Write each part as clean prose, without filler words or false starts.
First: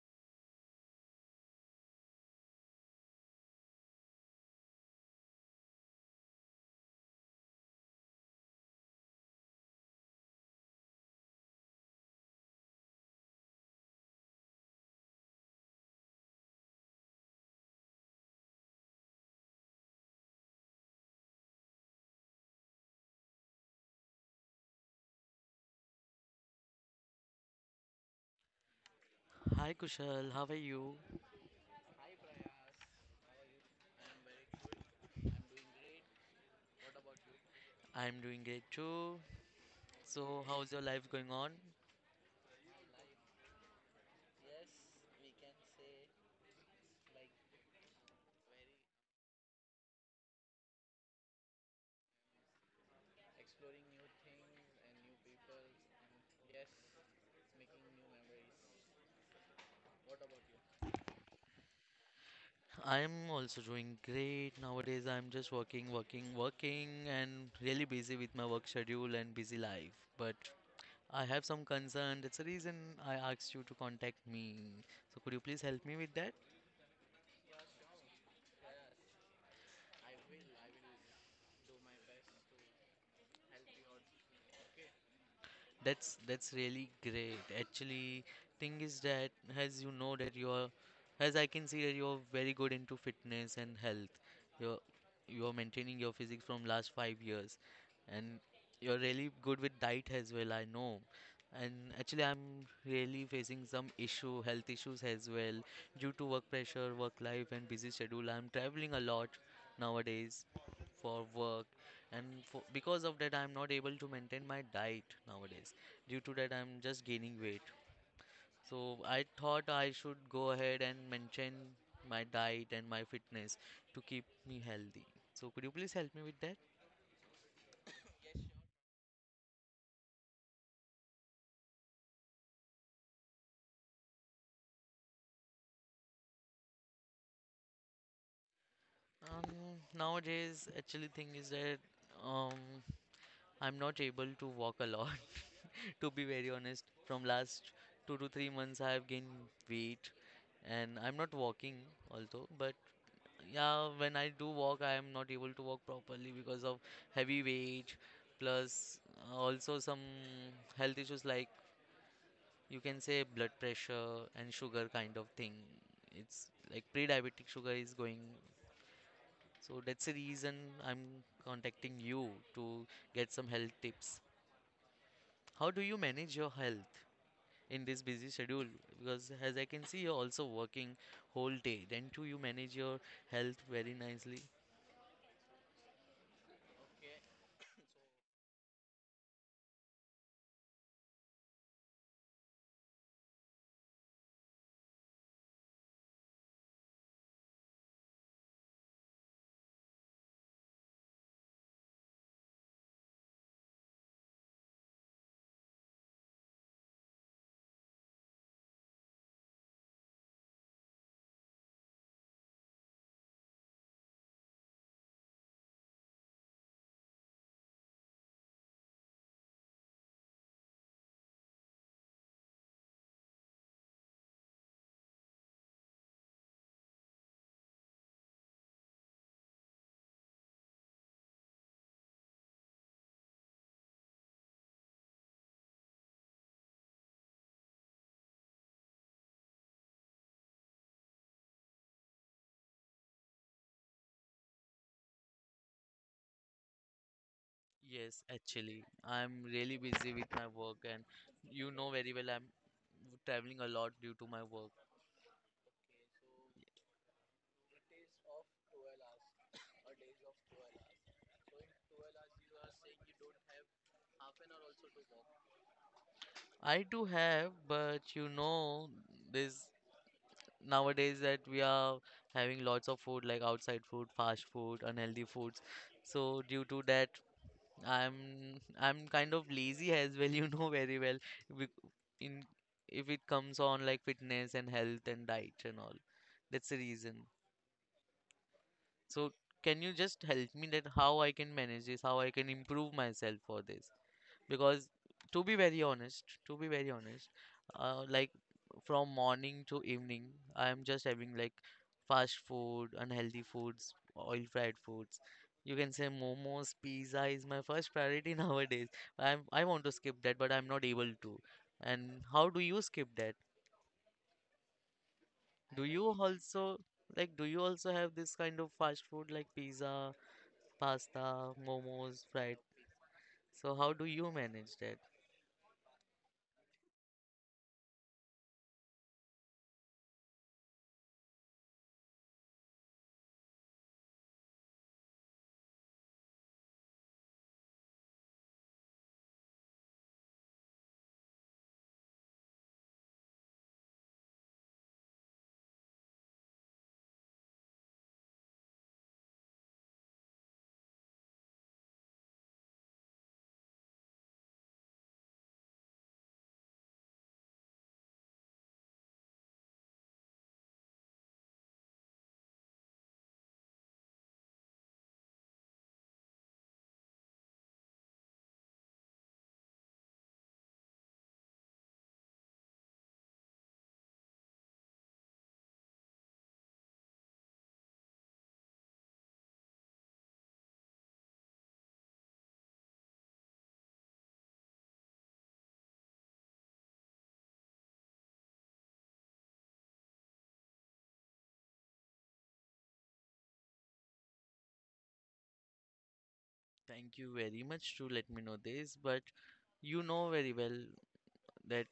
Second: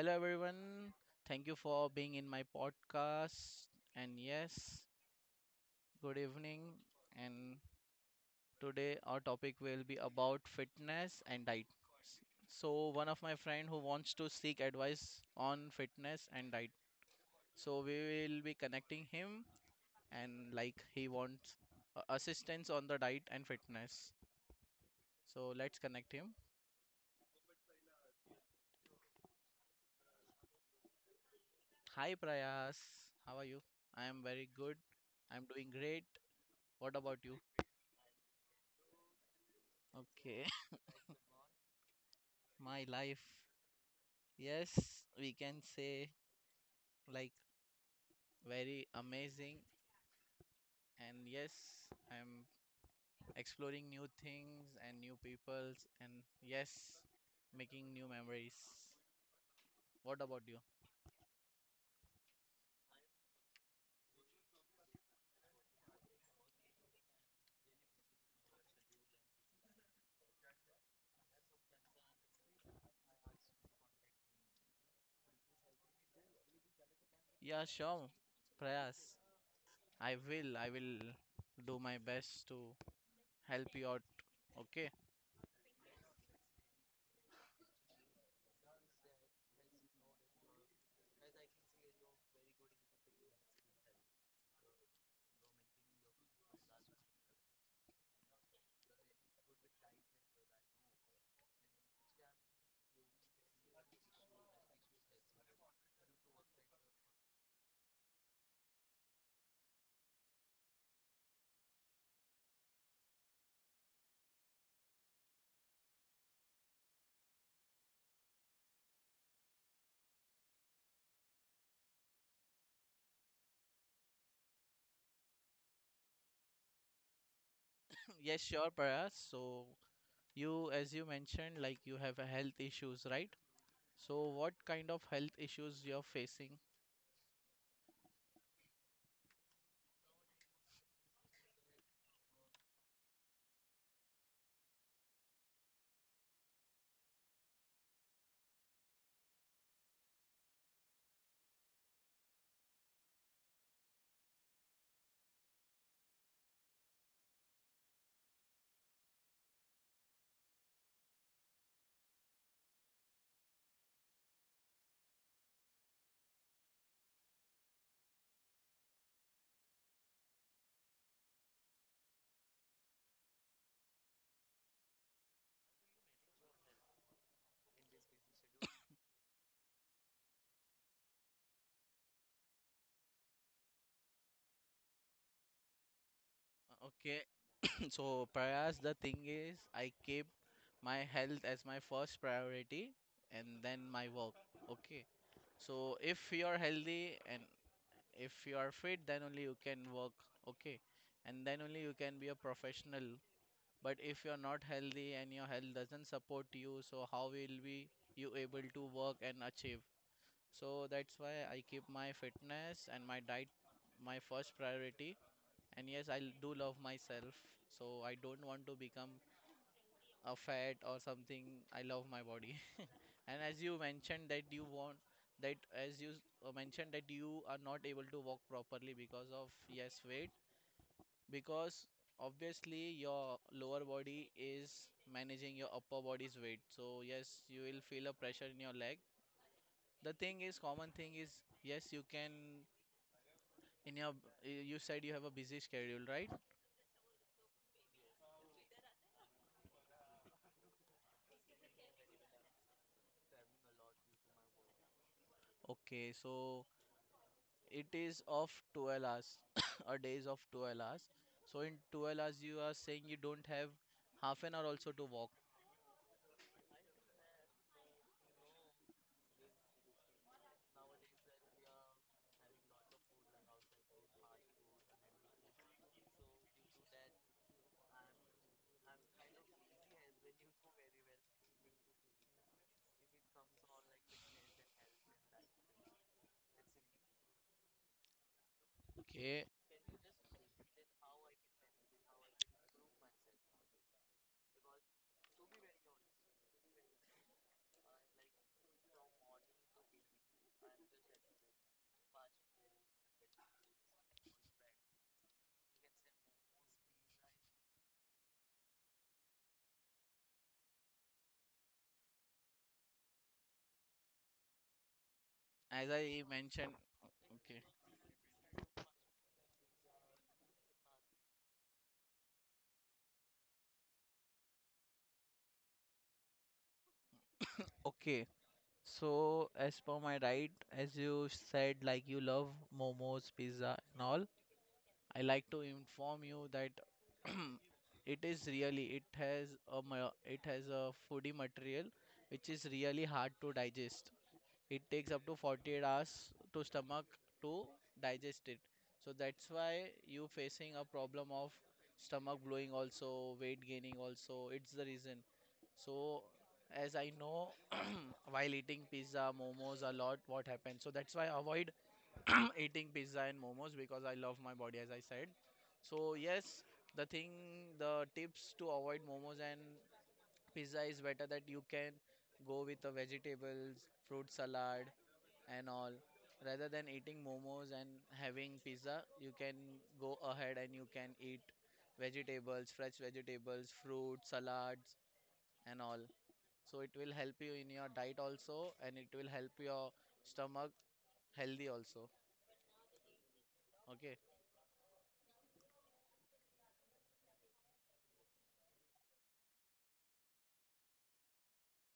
hello everyone. Thank you for being in my podcast. And yes, good evening. And today our topic will be about fitness and diet. So, one of my friend who wants to seek advice on fitness and diet. So, we will be connecting him and like he wants assistance on the diet and fitness. So, let's connect him. Hi Kushal, how are you? Hi Prayas. How are you? I am very good. I'm doing great. What about you? I'm doing great too. So, Okay. how's your life going on? My life. Yes, we can say like very amazing. And yes, I'm exploring new things and new peoples. And yes, making new memories. What about you? I'm also doing great. Nowadays, I'm just working, working, working, and really busy with my work schedule and busy life. But I have some concern. That's the reason I asked you to contact me. So, could you please help me with that? Yeah, sure. Prayas. I will do my best to help you out. Okay. That's really great. Actually, thing is that as you know that you are, as I can see that you are very good into fitness and health. You're you are maintaining your physique from last 5 years, and you're really good with diet as well. I know. And actually, I'm really facing some issue, health issues as well, due to work pressure, work life, and busy schedule. I'm traveling a lot nowadays, for work and for, because of that I'm not able to maintain my diet nowadays. Due to that I'm just gaining weight, so I thought I should go ahead and maintain my diet and my fitness to keep me healthy. So could you please help me with that? Yes, sure, Prayas. So, as you mentioned, like you have a health issues, right? So, what kind of health issues you're facing? um, Nowadays actually thing is that um, I'm not able to walk a lot, to be very honest. From last 2 to 3 months, I have gained weight, and I'm not walking also. But yeah, when I do walk, I am not able to walk properly because of heavy weight, plus also some health issues like you can say blood pressure and sugar kind of thing. It's like pre-diabetic sugar is going. So that's the reason I'm contacting you to get some health tips. How do you manage your health in this busy schedule? Because as I can see, you're also working whole day. Then too, you manage your health very nicely. Okay, so Prayas, the thing is, I keep my health as my first priority and then my work. Okay, so if you're healthy and if you are fit, then only you can work. Okay, and then only you can be a professional. But if you're not healthy and your health doesn't support you, so how will be you able to work and achieve? So that's why I keep my fitness and my diet my first priority. And yes, I do love myself, so I don't want to become a fat or something. I love my body. And as you mentioned that you want that as you mentioned that you are not able to walk properly because of yes weight, because obviously your lower body is managing your upper body's weight. So yes, you will feel a pressure in your leg. The thing is common thing is yes, you can in your you said you have a busy schedule, right? Yes, actually, I'm really busy with my work, and you know very well I'm traveling a lot due to my work. Okay, so it is of 12 hours, a days of 12 hours. So in 12 hours, you are saying you don't have half an hour also to walk. I do have, but you know, this nowadays that we are having lots of food like outside food, fast food, unhealthy foods. So due to that, I'm kind of lazy as well, you know very well. bec- In if it comes on like fitness and health and diet and all, that's the reason. So Okay, can you just help me that how I can manage this, how I can improve myself for this? Because to be very honest, like from morning to evening, I am just having like fast food, unhealthy foods, oil fried foods. You can say momos, pizza is my first priority nowadays. I want to skip that, but I'm not able to. And how do you skip that? Do as you I mentioned. also, like do Okay, you also have this kind of fast food like pizza, pasta, momos, fried? So how do you manage that? okay. So as per my right, as you said, like you love momos, pizza, and all. I like to inform you that it is really, it has a foodie material which is really hard to digest. It takes up to 48 hours to stomach to digest it. So that's why you facing a problem of stomach blowing also, weight gaining also. It's the reason. So as I know, while eating pizza momos a lot, what happens, so that's why I avoid eating pizza and momos, because I love my body as I said. So yes, the thing the tips to avoid momos and pizza is better that you can go with the vegetables, fruit salad, and all. Rather than eating momos and having pizza, you can go ahead and you can eat vegetables, fresh vegetables, fruit salads, and all. So it will help you in your diet also and it will help your stomach healthy also. Okay. Thank you very much to let me know this, but you know very well that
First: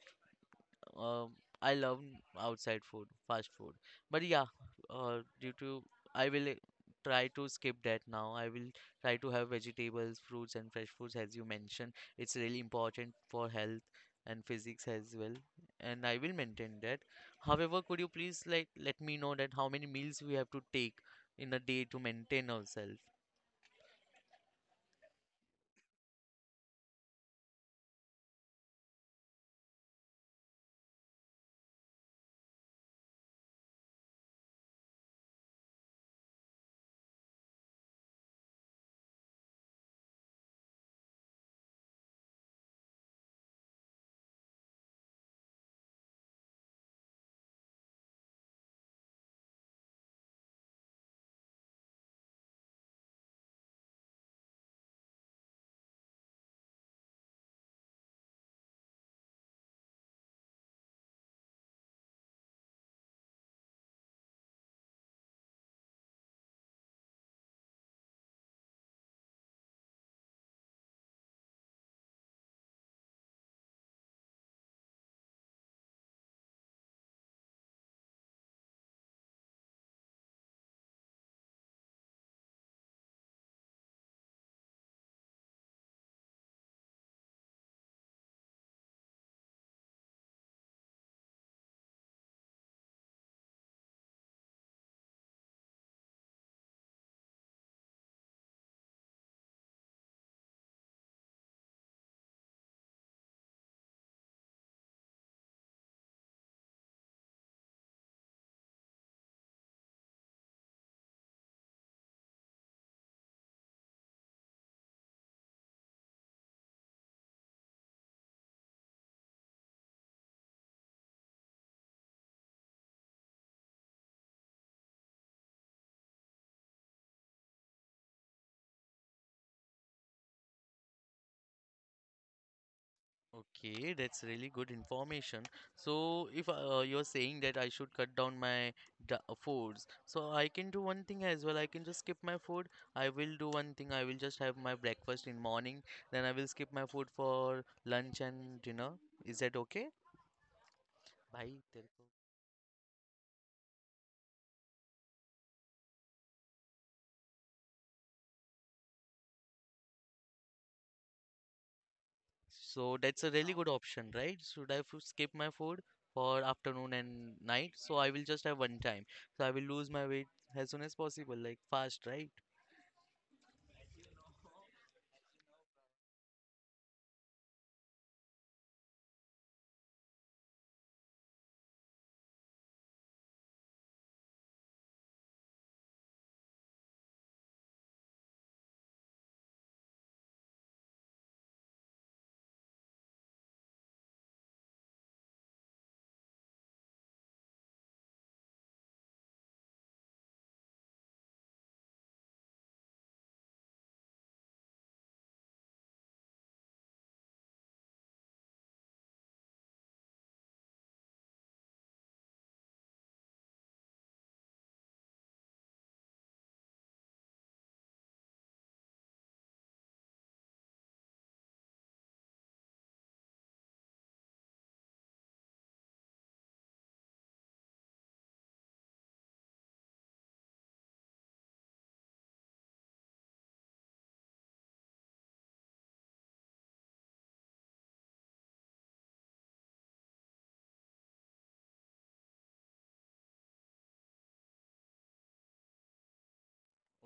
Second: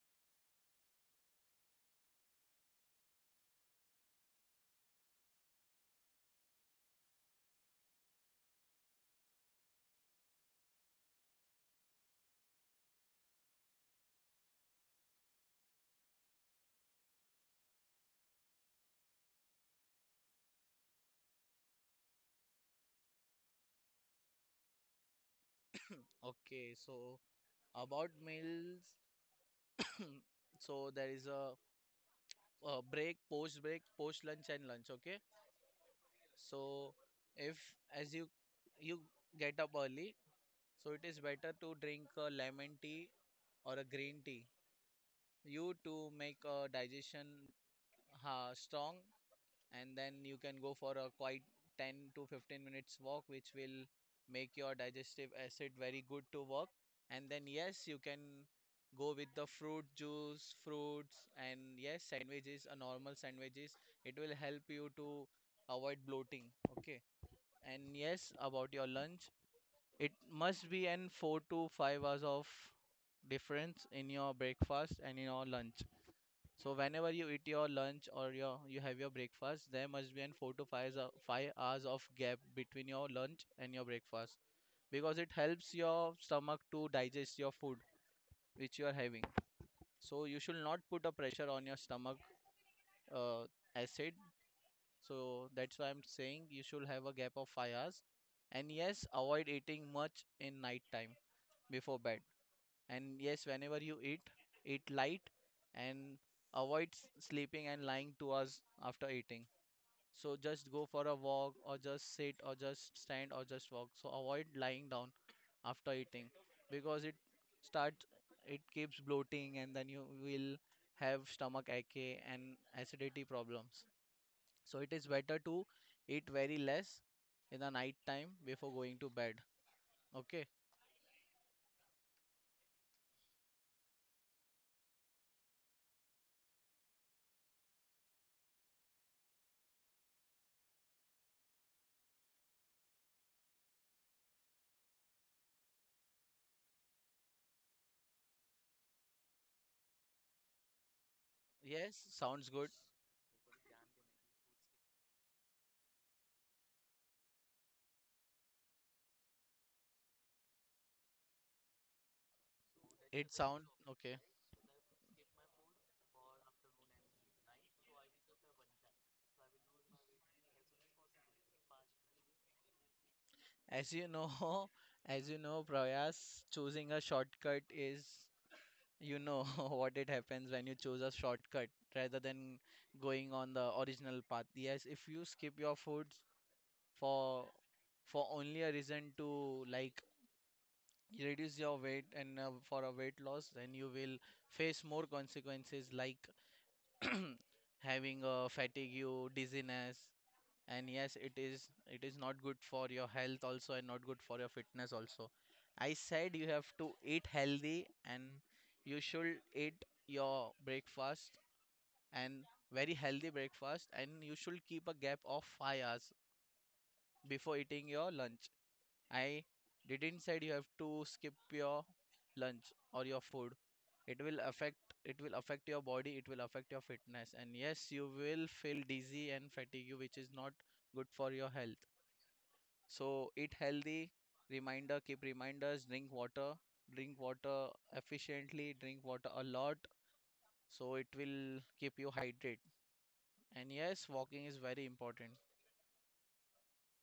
um, I love outside food, fast food. But yeah, due to I will try to skip that now. I will try to have vegetables, fruits, and fresh foods as you mentioned. It's really important for health and physics as well, and I will maintain that. However, could you please like let me know that how many meals we have to take in a day to maintain ourselves? Okay, so about meals, so there is a break, post break, post lunch and lunch, okay. So if as you get up early, so it is better to drink a lemon tea or a green tea, you to make a digestion strong, and then you can go for a quite 10 to 15 minutes walk, which will make your digestive acid very good to work. And then yes, you can go with the fruit juice, fruits, and yes, sandwiches, a normal sandwiches. It will help you to avoid bloating. Okay. And yes, about your lunch, it must be an 4 to 5 hours of difference in your breakfast and in your lunch. So whenever you eat your lunch or your you have your breakfast, there must be an four to five hou- 5 hours of gap between your lunch and your breakfast, because it helps your stomach to digest your food which you are having. So you should not put a pressure on your stomach uh, acid. So that's why I'm saying you should have a gap of 5 hours. And yes, avoid eating much in night time before bed. And yes, whenever you eat, eat light, and avoid sleeping and lying 2 hours after eating. So just go for a walk or just sit or just stand or just walk. So avoid lying down after eating because starts it keeps bloating and then you will have stomach ache and acidity problems. So it is better to eat very less in the night time before going to bed. Okay. Okay, that's really good information. So, if you're saying that I should cut down my foods, so I can do one thing as well. I can just skip my food. I will do one thing. I will just have my breakfast in morning. Then I will skip my food for lunch and dinner. Is that okay? Bye. Yes, sounds good. So that's a It really good sound option, okay. right? Should I f skip my food for afternoon and night? So I will just have one time. So I will lose my weight as soon as possible, like fast, right? As you know, as you know, Prayas, choosing a shortcut is, you know, what it happens when you choose a shortcut rather than going on the original path. Yes, if you skip your foods for for only a reason to like reduce your weight and for a weight loss, then you will face more consequences like having a fatigue, you dizziness, and yes, it is not good for your health also and not good for your fitness also. I said you have to eat healthy, and you should eat your breakfast, and very healthy breakfast, and you should keep a gap of 5 hours before eating your lunch. I didn't said you have to skip your lunch or your food. It will affect your body, it will affect your fitness, and yes, you will feel dizzy and fatigue, which is not good for your health. So eat healthy, reminder, keep reminders, drink water efficiently, drink water a lot. So it will keep you hydrated. And yes, walking is very important.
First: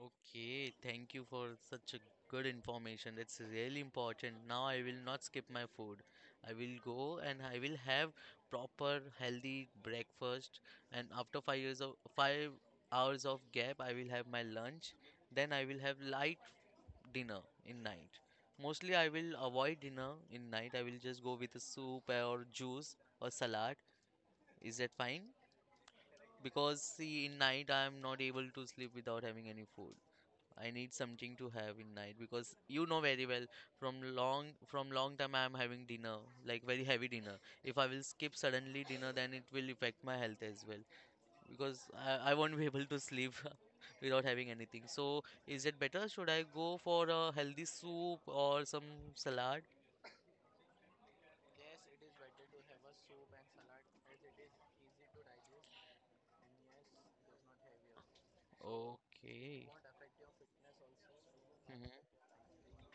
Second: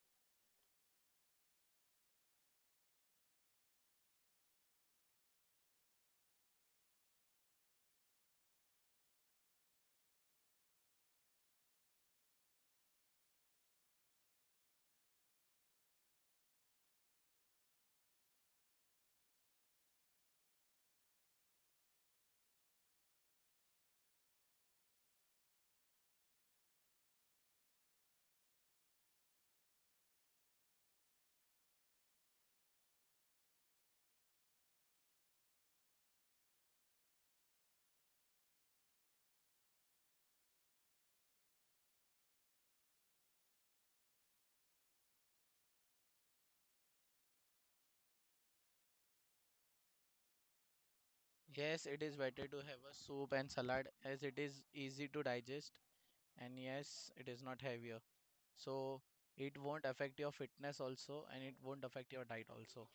Okay, thank you for such a good information. That's really important. Now I will not skip my food. I will go and I will have proper healthy breakfast, and after 5 years of 5 hours of gap I will have my lunch. Then I will have light dinner in night. Mostly I will avoid dinner in night. I will just go with a soup or juice or salad. Is that fine? Because see in night I am not able to sleep without having any food. I need something to have in night because you know very well from long time I am having dinner like very heavy dinner. If I will skip suddenly dinner, then it will affect my health as well because I won't be able to sleep without having anything. So is it better? Should I go for a healthy soup or some salad? Yes, it is better to have a soup and salad as it is easy to digest. And yes, it is not heavier. So it Okay. won't affect your fitness also and it won't affect Mhm. your diet also.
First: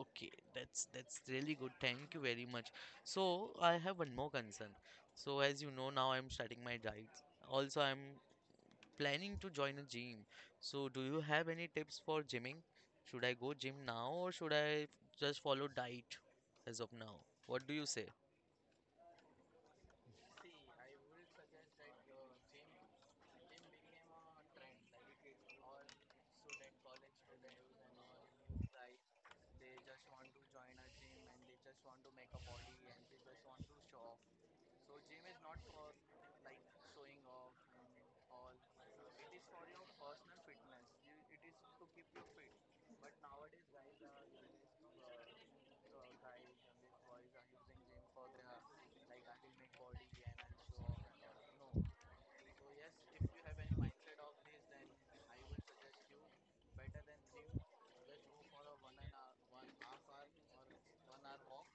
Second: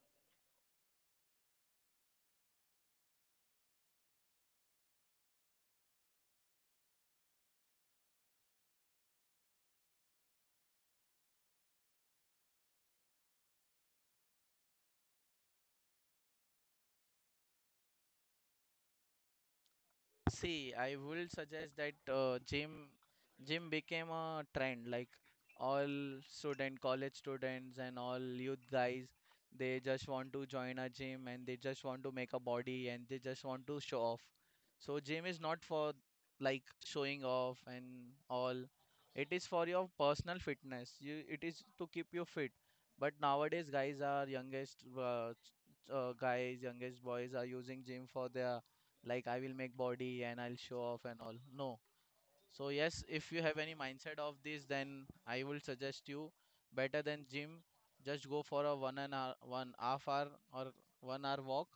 Okay, that's really good. Thank you very much. So I have one more concern. So as you know now I'm starting my diet. Also I'm planning to join a gym. So do you have any tips for gymming? Should I go gym now or should I just follow diet as of now? What do you say? See, I will suggest that gym became a trend. Like all student, college students, and all youth guys, they just want to join a gym and they just want to make a body and they just want to show off. So gym is not for like showing off and all. It is for your personal fitness. It is to keep you fit. But nowadays, guys, youngest boys are using gym for their like I will make body and I'll show off and all. No. So yes, if you have any mindset of this, then I will suggest you better than gym. Just go for a one and hour, one half hour or 1 hour walk.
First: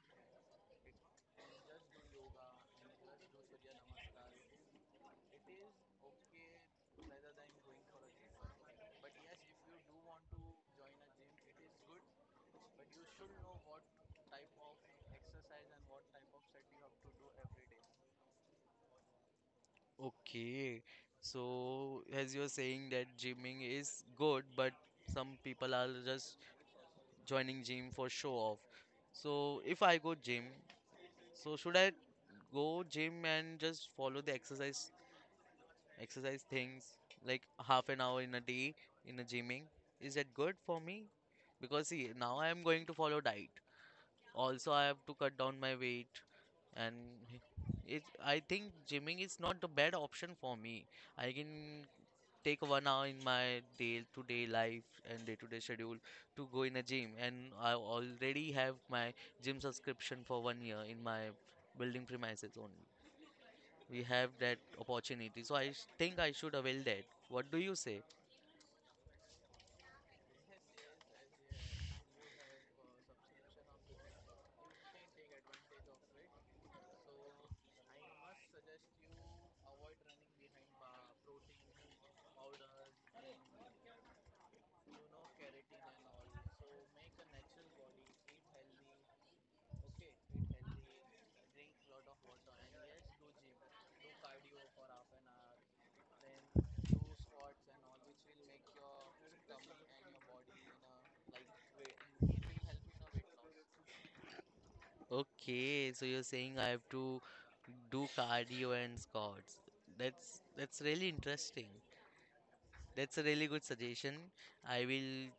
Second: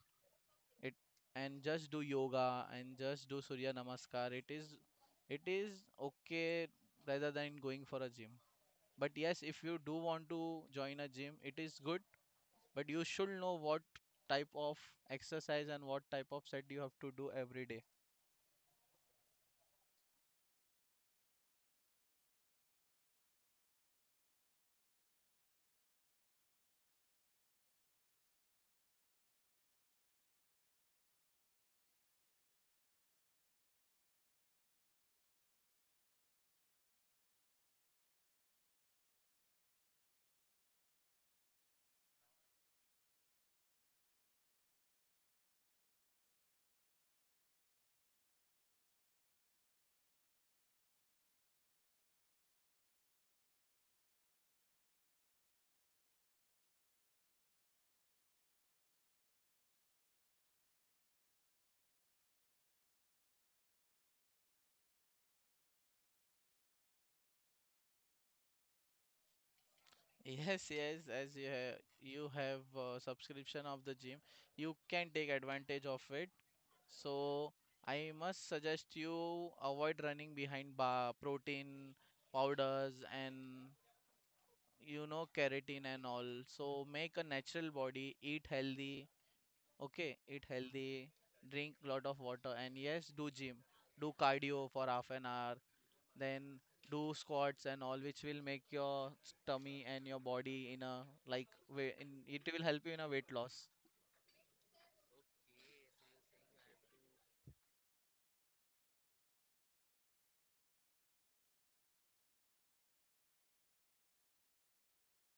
It And just do yoga and just do Surya Namaskar. It is okay rather than going for a gym. But yes, if you do want to join a gym, it is good, but you should know what type of exercise and what type of set you have to do every day. Okay. So as you're saying that gymming is good, but some people are just joining gym for show off. So if I go gym, so should I go gym and just follow the exercise things like half an hour in a day in a gymming? Is that good for me? Because see, now I am going to follow diet. Also, I have to cut down my weight, and it. I think gymming is not the bad option for me. I can take 1 hour in my day-to-day life and day-to-day schedule to go in a gym. And I already have my gym subscription for 1 year in my building premises only. We have that opportunity. So I think I should avail that. What do you say? Yes, as you have a subscription of the gym, you can take advantage of it. So I must suggest you avoid running behind bar protein powders and, you know, keratin and all. So make a natural body, eat healthy. Okay, eat healthy, drink lot of water, and yes, do gym, do cardio for half an hour, then do squats and all, which will make your tummy and your body in a like way in it will help you in a weight loss. Okay, so you're saying I have to do cardio and squats. That's really interesting. That's a really good suggestion. I will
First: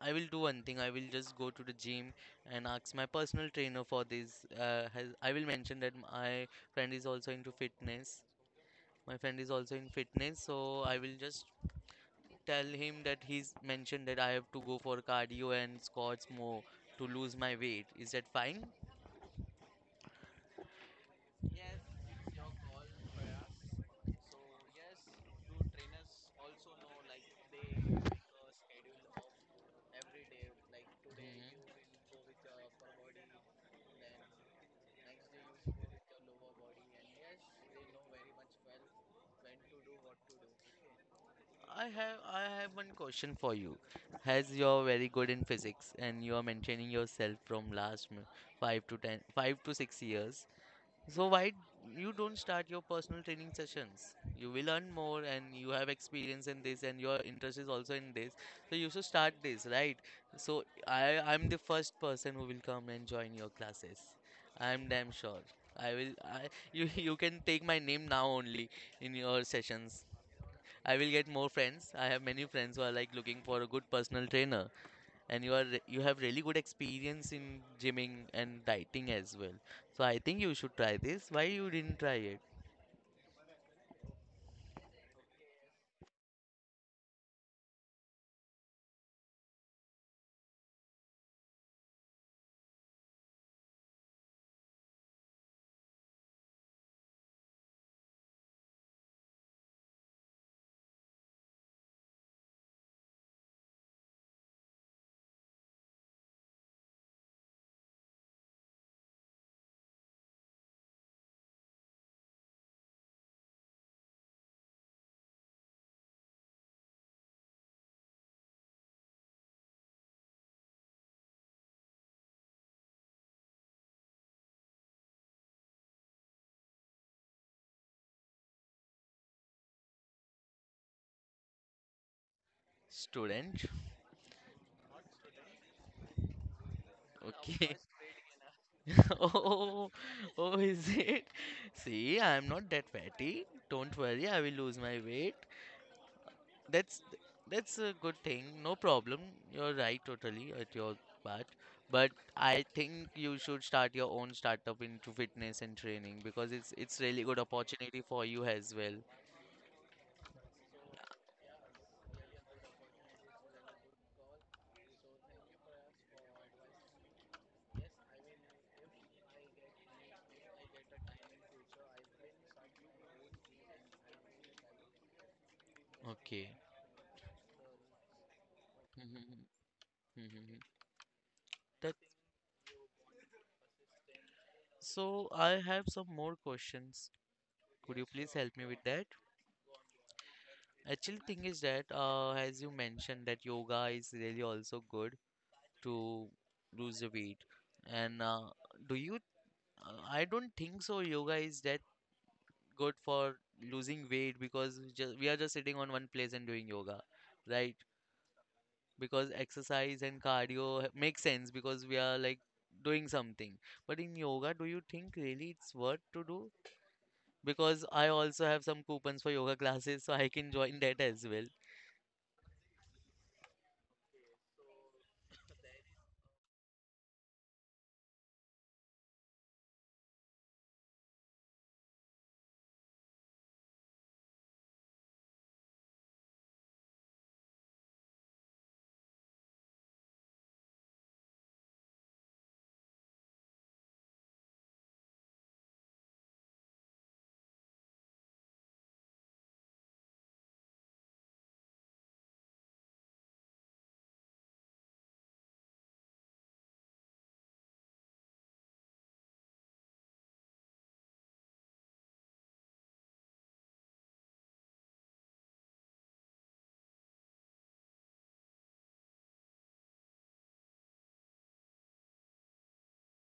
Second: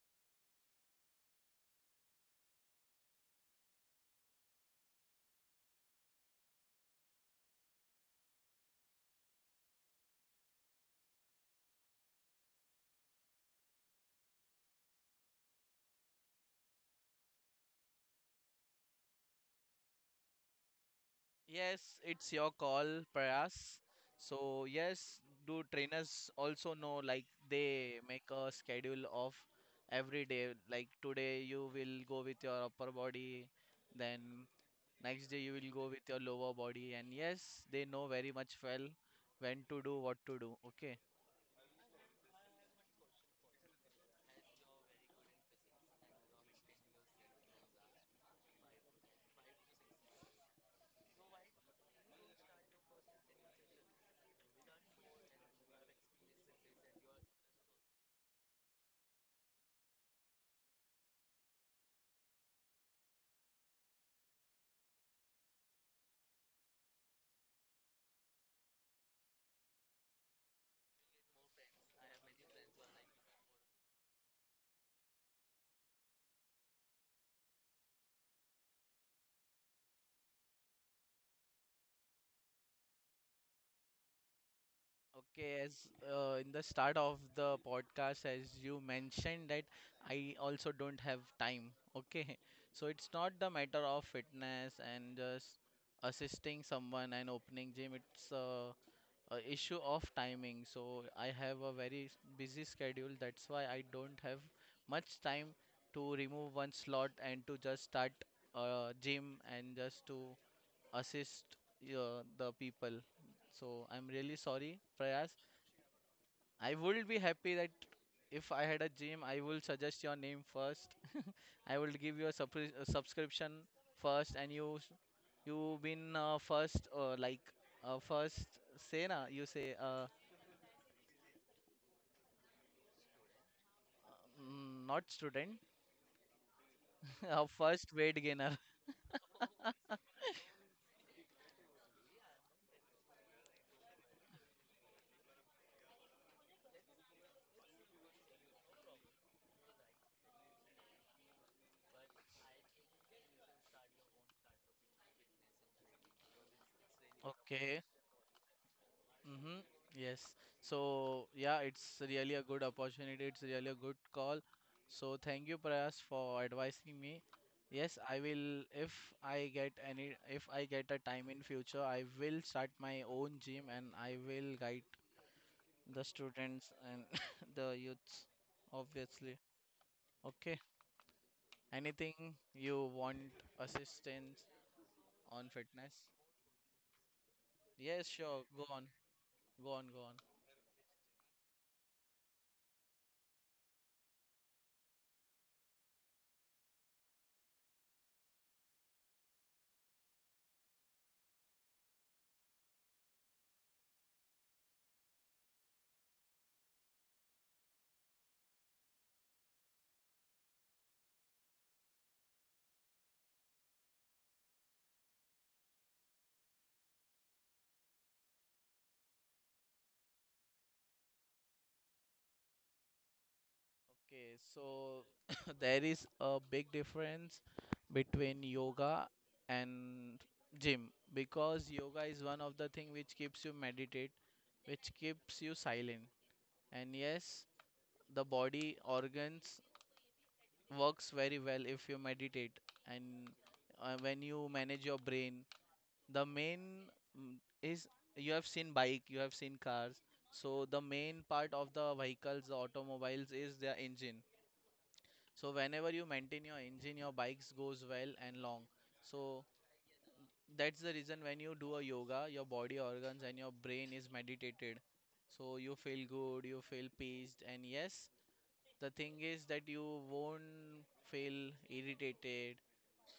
I will do one thing. I will just go to the gym and ask my personal trainer for this. I will mention that my friend is also into fitness. My friend is also in fitness, so I will just tell him that he's mentioned that I have to go for cardio and squats more to lose my weight. Is that fine? Yes, it's your call, Prayas. So yes, do trainers also know, like they make a schedule of every day, like today you will go Mhm. with your upper body, then next day you will go with your lower body, and yes, they know very much well when to do what to do, okay. I have one question for you. As you're very good in physics and you're maintaining yourself from last 5 to 6 years, so why you don't start your personal training sessions? You will learn more and you have experience in this and your interest is also in this, so you should start this, right? So I'm the first person who will come and join your classes. I'm damn sure. I will. I you you can take my name now only in your sessions. I will get more friends. I have many friends who are like looking for a good personal trainer, and you have really good experience in gymming and dieting as well. So I think you should try this. Why you didn't try it, Okay, as in the start of the podcast, as you mentioned that I also don't have time. Okay. So it's not the matter of fitness and just assisting someone and opening gym. It's a issue of timing. So I have a very busy schedule. That's why I don't have much time to remove one slot and to just start a gym and just to assist the people. So I'm really sorry, Prayas. I would be happy that if I had a gym, I will suggest your name first. I will give you a subscription first, and you s- you been first like first, say na, you say, student? mm, not student, Okay. first weight gainer. Oh, oh, is it? See, I am not that fatty. Don't worry, I will lose my weight. That's that's a good thing. No problem. You're right totally at your part. But I think you should start your own startup into fitness and training because it's really good Okay. opportunity for you as well. Mm-hmm. Yes. So yeah, it's really a good opportunity. It's really a good call. So thank you, Prayas, for advising me. Yes, I will. If if I get a time in future, I will start my own gym and I will guide the Okay. students and the youths, obviously. Mhm, Okay. mhm. That Anything you want assistance so on I have fitness? some more questions. Could you Yes, please sure. help me Go with on. that? Go on. Go on. Actually, thing is that as you mentioned that yoga is really also good to lose the weight, and do you? I don't think so. Yoga is that good for losing weight because just, we are just sitting on one place and doing yoga, right? Because exercise and cardio makes sense because we are like doing something. But in yoga, do you think really it's worth to do? Because I also have some coupons for yoga classes, so I can join that as well. Okay, so there is a big difference between yoga and gym because yoga is one of the thing which keeps you meditate, which keeps you silent. And yes, the body organs works very well if you meditate and when you manage your brain. The main mm, is, you have seen bike, you have seen cars. So the main part of the vehicles, the automobiles is their engine, so whenever you maintain your engine your bikes goes well and long. So that's the reason when you do a yoga your body organs and your brain is meditated, so you feel good, you feel peaced. And yes, the thing is that you won't feel irritated,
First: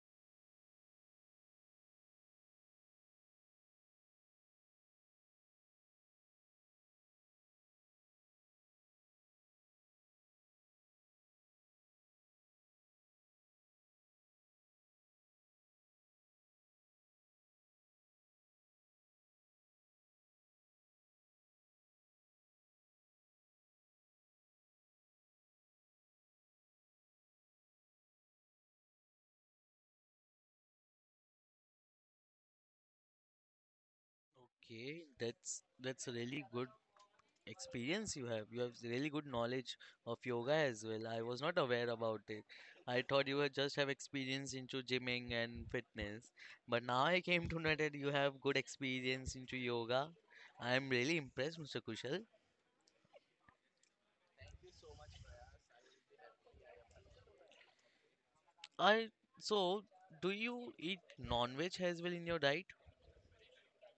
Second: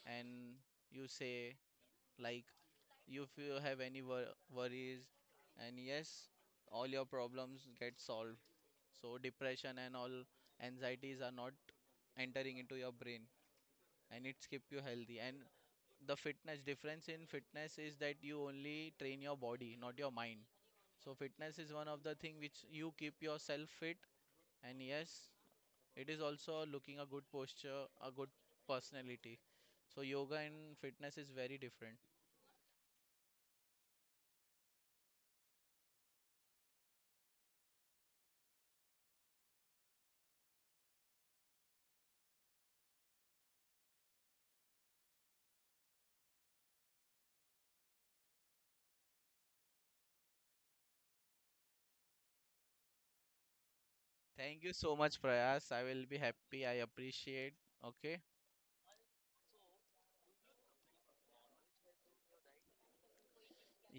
and you say like, you if you have any worries, and yes, all your problems get solved, so depression and all anxieties are not entering into your brain, and it's keep you healthy. And the fitness, difference in fitness is that you only train your body, not your mind. So fitness is one of the thing which you keep yourself fit, and yes, it is also looking a good posture, a good personality. So yoga and fitness is very different. Okay, that's really good experience you have. You have really good knowledge of yoga as well. I was not aware about it. I thought you had just have experience into gymming and fitness, but now I came to know that you have good experience into yoga. I am really impressed, Mr. Kushal. Thank you so much, Prayas. I will be happy. I appreciate. Okay. I so do you eat non-veg as well in your diet?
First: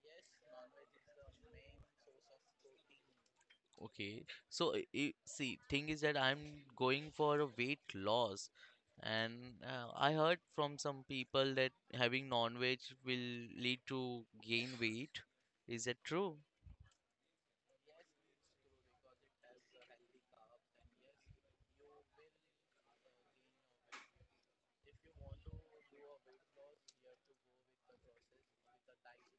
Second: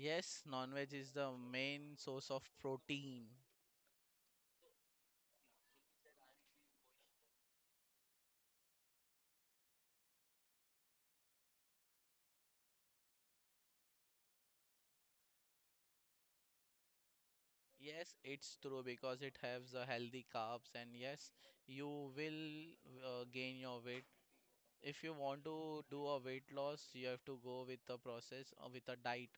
Yes, non veg is the main source of protein. Okay, so see, thing is that I'm going for a weight loss, and I heard from some people that having non-veg will lead to gain weight. Is that true? Yes, it's true because it has a healthy carbs, and yes, you will gain your weight. If you want to do a weight loss, you have to go with a process or with a diet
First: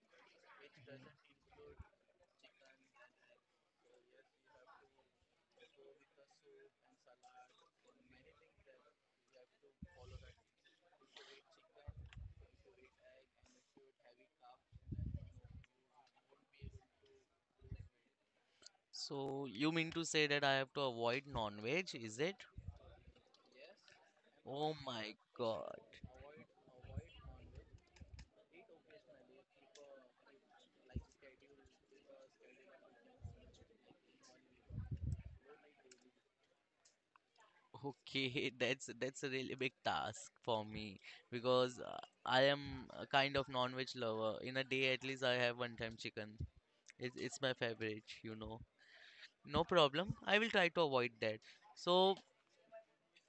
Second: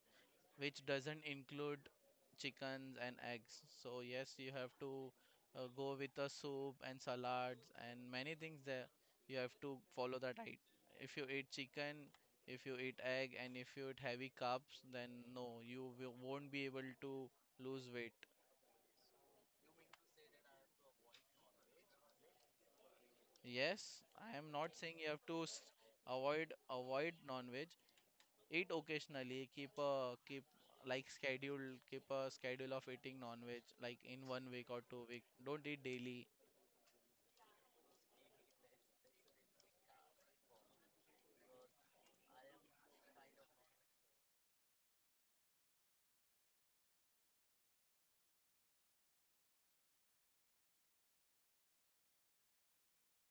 which doesn't include chickens and eggs. So, yes, you have to go with a soup and salads and many things there. You have to follow the diet. If you eat chicken, if you eat egg, and if you eat heavy carbs, then no, you will, won't be able to lose weight. So you mean to say that I have to avoid non-veg, is it? Yes, I am Oh not saying you my have to God. avoid non-veg. Eat occasionally. Keep like schedule. Keep a schedule of eating non-veg like in 1 week or 2 week. Don't eat daily. Okay, that's a really big task for me because I am a kind of non-veg lover. In a day, at least I have one time chicken. It's my favorite. No problem. I will try to avoid that. So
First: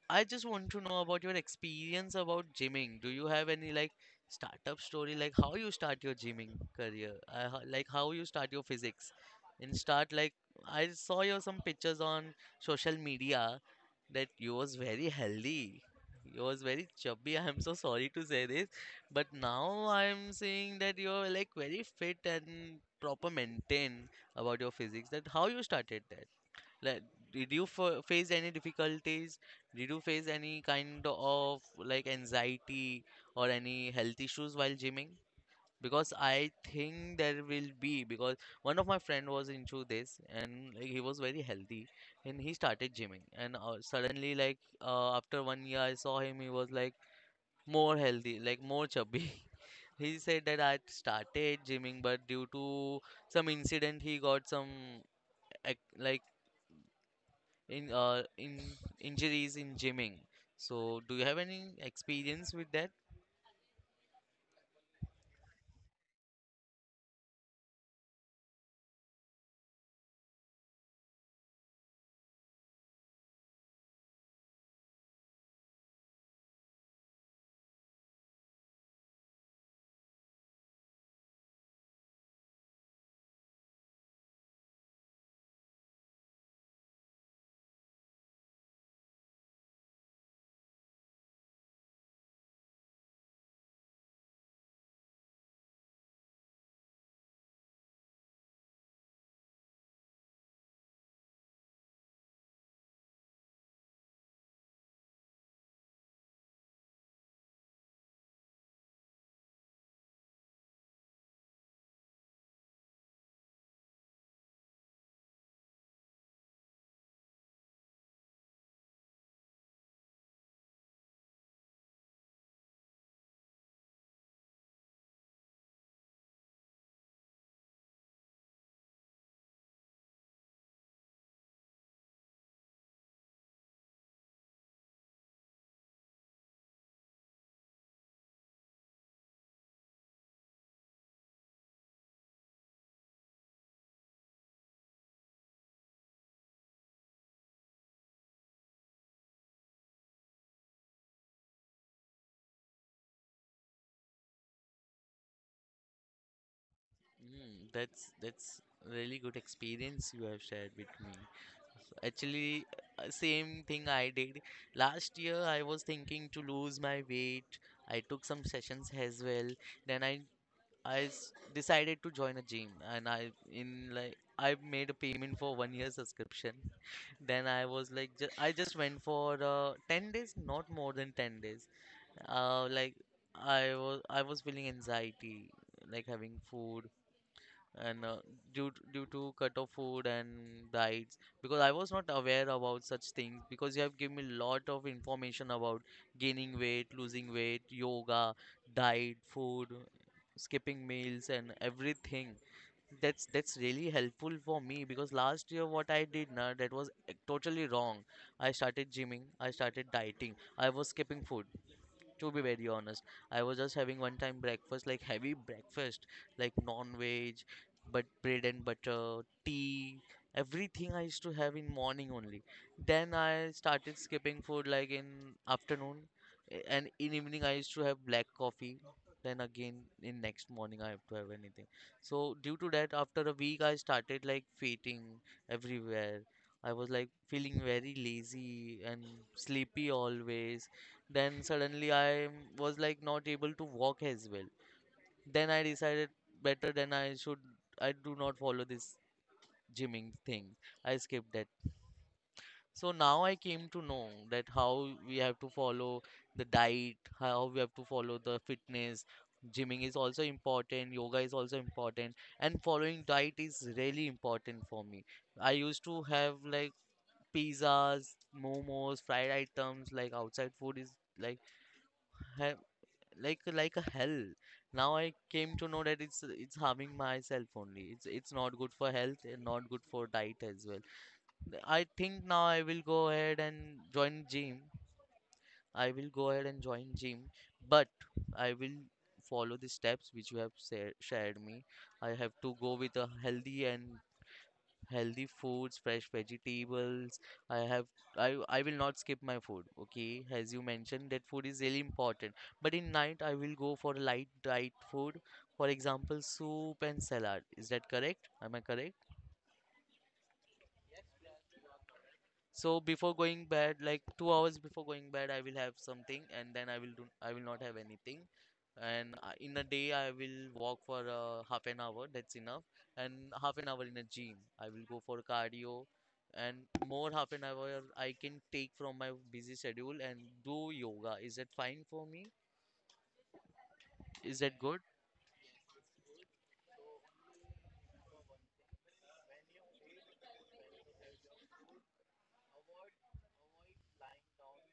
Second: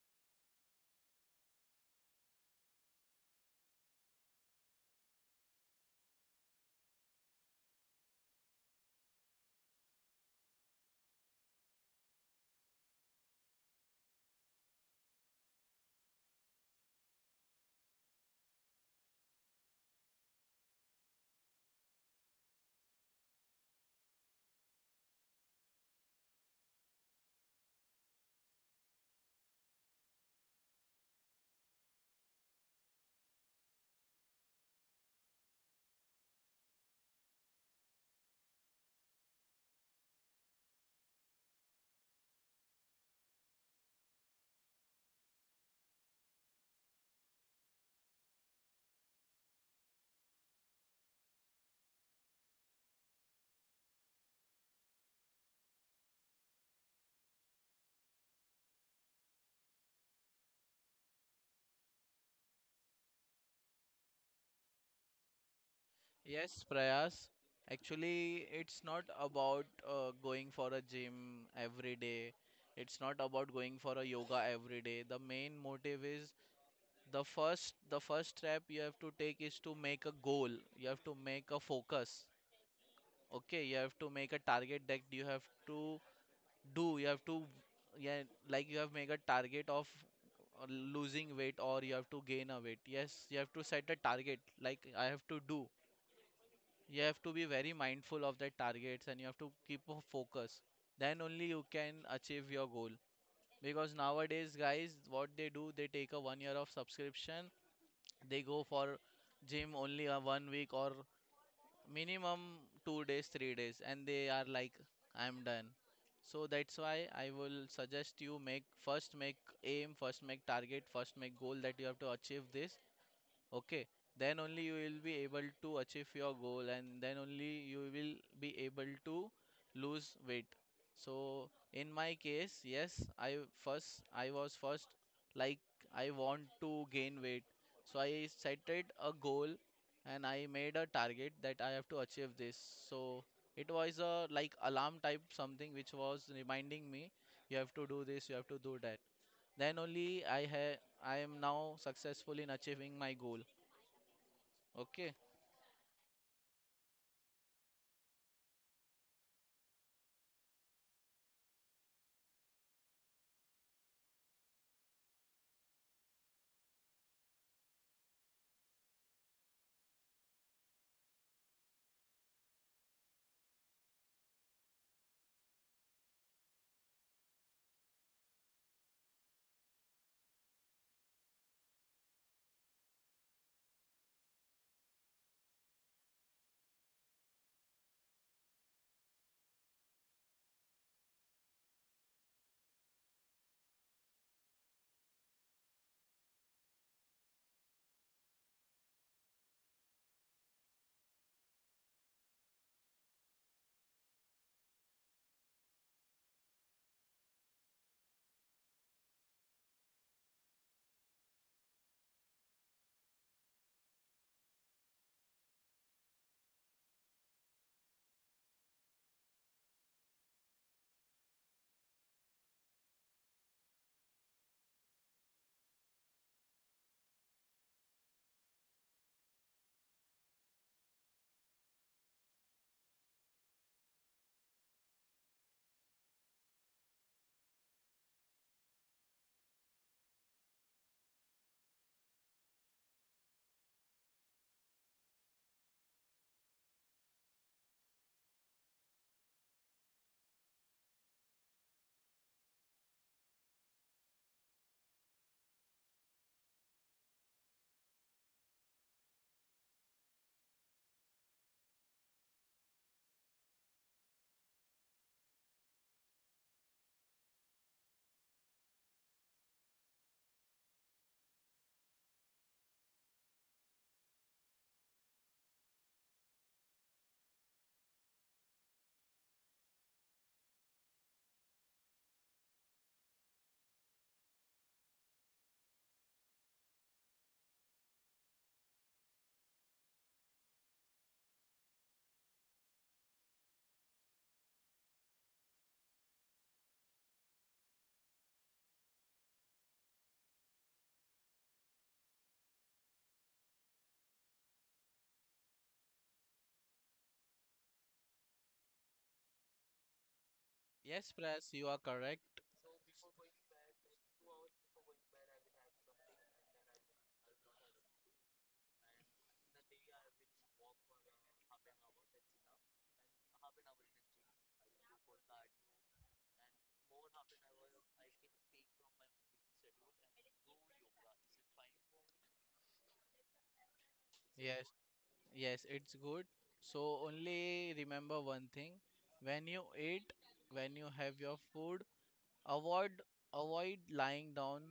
I just want to know about your experience about gymming. Do you have any like startup story, like how you start your gymming career, like how you start your physics, and start like I saw your some pictures on social media that you was very healthy. You was very chubby. I am so sorry to say this, but now I am seeing that you are like very fit and proper maintained about your physics. That how you started that. Like, did you f face any difficulties? Did you face any kind of like anxiety or any health issues while gymming? Because I think there will be because one of my friend was into this and like, he was very healthy and he started gymming and suddenly after 1 year I saw him he was like more healthy like more chubby. He said that I started gymming but due to some incident he got some ac- like in injuries in gymming. So do you have any experience with that? Yes, Prayas. Actually, it's not about going for a gym every day. It's not about going for a yoga every day. The main motive is, the first step you have to take is to make a goal. You have to make a focus. Okay, you have to make a target that you have to do, you have to, yeah, like, you have make a target of losing weight, or you have to gain a weight. Yes, you have to set a target, like I have to do, you have to be very mindful of the targets, and you have to keep a focus. Then only you can achieve your goal, because nowadays guys what they do, they take a 1 year of subscription, they go for gym only a 1 week, or minimum 2 days, 3 days, and they are like, I'm done. So that's why I will suggest you, make, first make aim, first make target, first make goal that you have to achieve this, okay, then only you will be able to achieve your goal, and then only you will be able to lose weight. So in my case, yes, I was first, like, I want to gain weight, so I setted a goal, and I made a target that I have to achieve this. So it was a like alarm type something which was reminding me, you have to do this, you have to do that. Then only I am now successful in achieving my goal. Okay. That's really good experience you have shared with me. Actually, same thing I did last year. I was thinking to lose my weight. I took some sessions as well. Then decided to join a gym, and I in like I made a payment for 1 year subscription. Then I was like, I just went for 10 days, not more than 10 days. Uh, like I was feeling anxiety, like having food and due to, due to cut of food and diets because I was not aware about such things because you have given me lot of information about gaining weight, losing weight, yoga, diet, food, skipping meals and everything. That's really helpful for me because last year what I did now that was totally wrong. I started gymming, I started dieting, I was skipping food to be very honest. I was just having one time breakfast like heavy breakfast like non-veg but bread and butter tea, everything I used to have in morning only. Then I started skipping food like in afternoon, and in evening I used to have black coffee. Then again in next morning I have to have anything. So due to that after a week I started like fainting everywhere. I was like feeling very lazy and sleepy always. Then suddenly I was like not able to walk as well. Then I decided better than I should. I do not follow this gymming thing. I skipped that. So now I came to know that how we have to follow the diet, how we have to follow the fitness. Gymming is also important, yoga is also important, and following diet is really important for me. I used to have like pizzas, momos, fried items, like outside food is like ha like a hell. Now I came to know that it's harming myself only. It's not good for health and not good for diet as well. I think now I will go ahead and join gym. I will go ahead and join gym, but I will follow the steps which you have shared me. I have to go with a healthy and healthy foods, fresh vegetables. I have I will not skip my food. Okay, as you mentioned, that food is really important. But in night, I will go for light diet food. For example, soup and salad. Is that correct? Am I correct? Yes, press, you are correct. So before going bed, like 2 hours before going bed, I will have something, and then I will do. I will not have anything. And in a day, I will walk for half an hour. That's enough. And half an hour in a gym. I will go for cardio, and more half an hour I can take from my busy schedule and do yoga. Is that fine for me? Is that Yes, good? yes, it's good. So only remember one thing. When you eat, when you have your food, avoid avoid lying down.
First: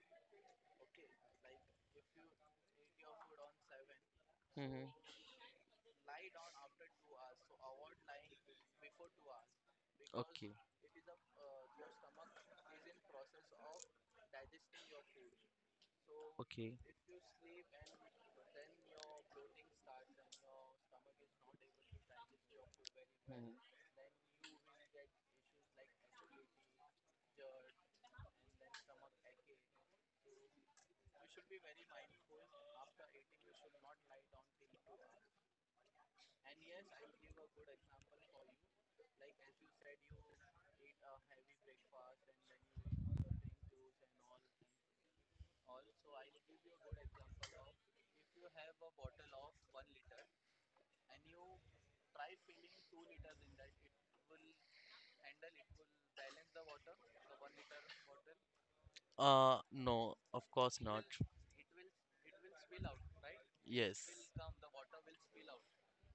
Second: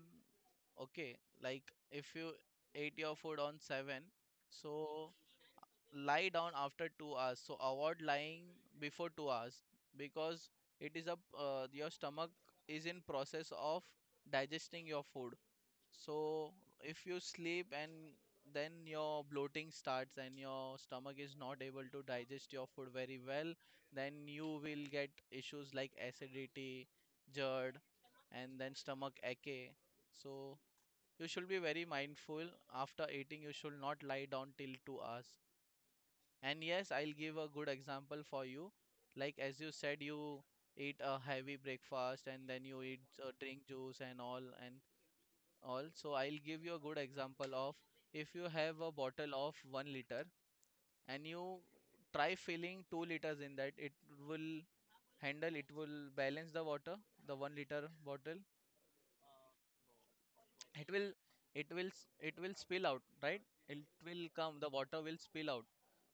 Okay. Like if you ate your food on 7, Mm-hmm. so lie down after 2 hours. So avoid lying before 2 hours, because Okay. it is a your stomach is in process of digesting your food. So Okay. if you sleep and then your bloating starts and your stomach is not able to digest your food very well, Hmm. then you will get issues like acidity, GERD, and then stomach ache. So you should be very mindful. After eating, you should not lie down till 2 hours. And yes, I'll give a good example for you. Like as you said, you eat a heavy breakfast and then you eat drink juice and all. So I'll give you a good example of, if you have a bottle of 1 liter and you try filling 2 liters in that, it will handle, it will balance the water, the 1 liter bottle, No, of course it not. will, it will spill out, right? It Yes, will come, the water will spill out.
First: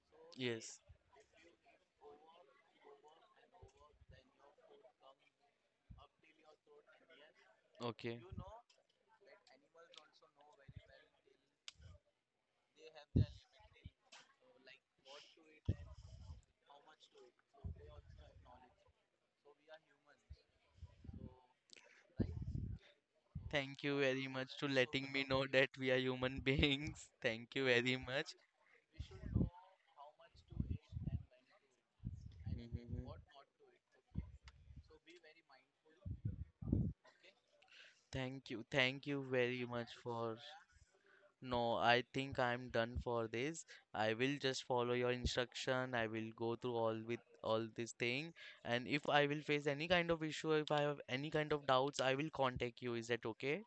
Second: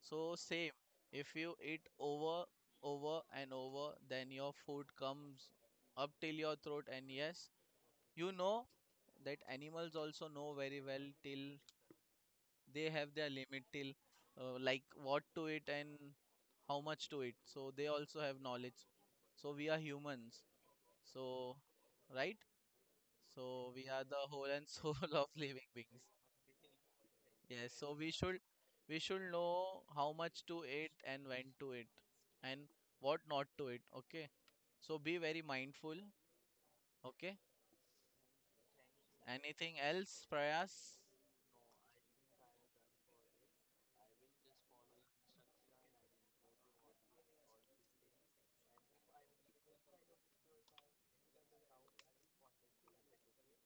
So yes. same, if you eat over, over and over, then your food comes up till your throat. And yes, Okay. you know that animals also know very well, till they have their limit, till like what to it, and how much to it. So they also have knowledge. So we are humans, so, right, so Thank we you are the very whole much to and soul letting me of know that living we are beings. human beings. Thank you Yes, so very we much. should, we should know how much to eat and when to eat, and Mhm. what not to eat. Okay, so be very mindful. Okay. Thank you. Thank you very Anything much else, for. Prayas? No, I think I'm done for this. I will just follow your instruction. I will go through all with all this thing. And if I will face any kind of issue, if I have any kind of doubts, I will contact you. Is that okay?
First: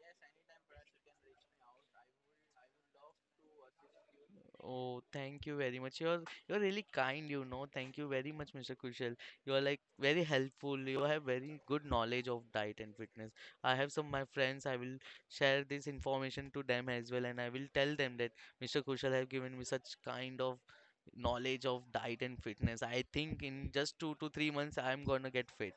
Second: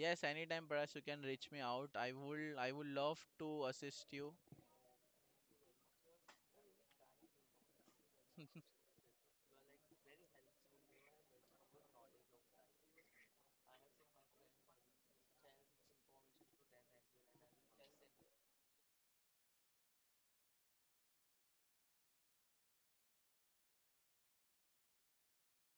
Yes, anytime, Prayas, you can reach me out. I would love to assist you. Oh, thank you very much. You're really kind. Thank you very much, Mr. Kushal. You're like very helpful. You have very good knowledge of diet and fitness. I have some my friends. I will share this information to them as well, and I will tell them that Mr. Kushal have given me such kind of knowledge of diet and fitness. I think in just 2 to 3 months, I'm gonna get fit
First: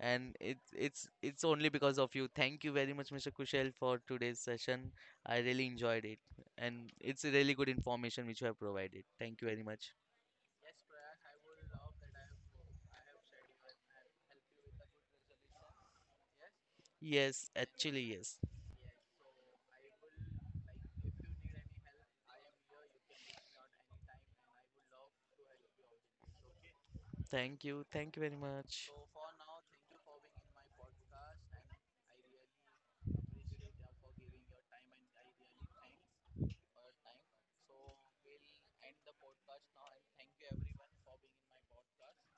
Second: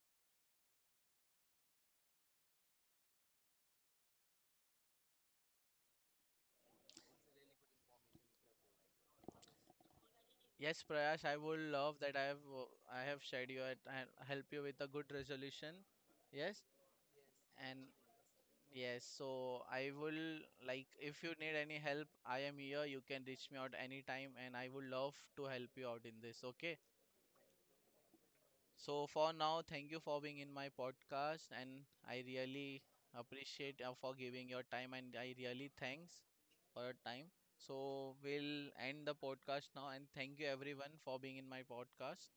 and it's only because of you. Thank you very much, Mr. Kushal, for today's session. I really enjoyed it, and it's a really good information which you have provided. Thank you very much. Yes, Prayash, I would love that. I have shared you, and help you with a good resolution. Yes, Yes, and actually, yes. yes, so I will, like, if you need any help, I am here. You can reach me out anytime, and I would love to help you out in this. Okay. Thank you. Thank you very much. So for now, thank you for being in my podcast, and I really appreciate for giving your time, and I really thanks for your time. So we'll end the podcast now, and thank you everyone for being in my podcast,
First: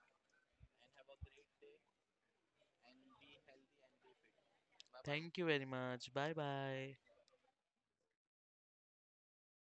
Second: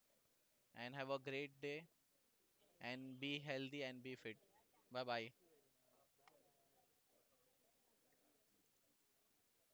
and have a great day, and be healthy and be fit. Bye Thank you bye. very much. Bye bye.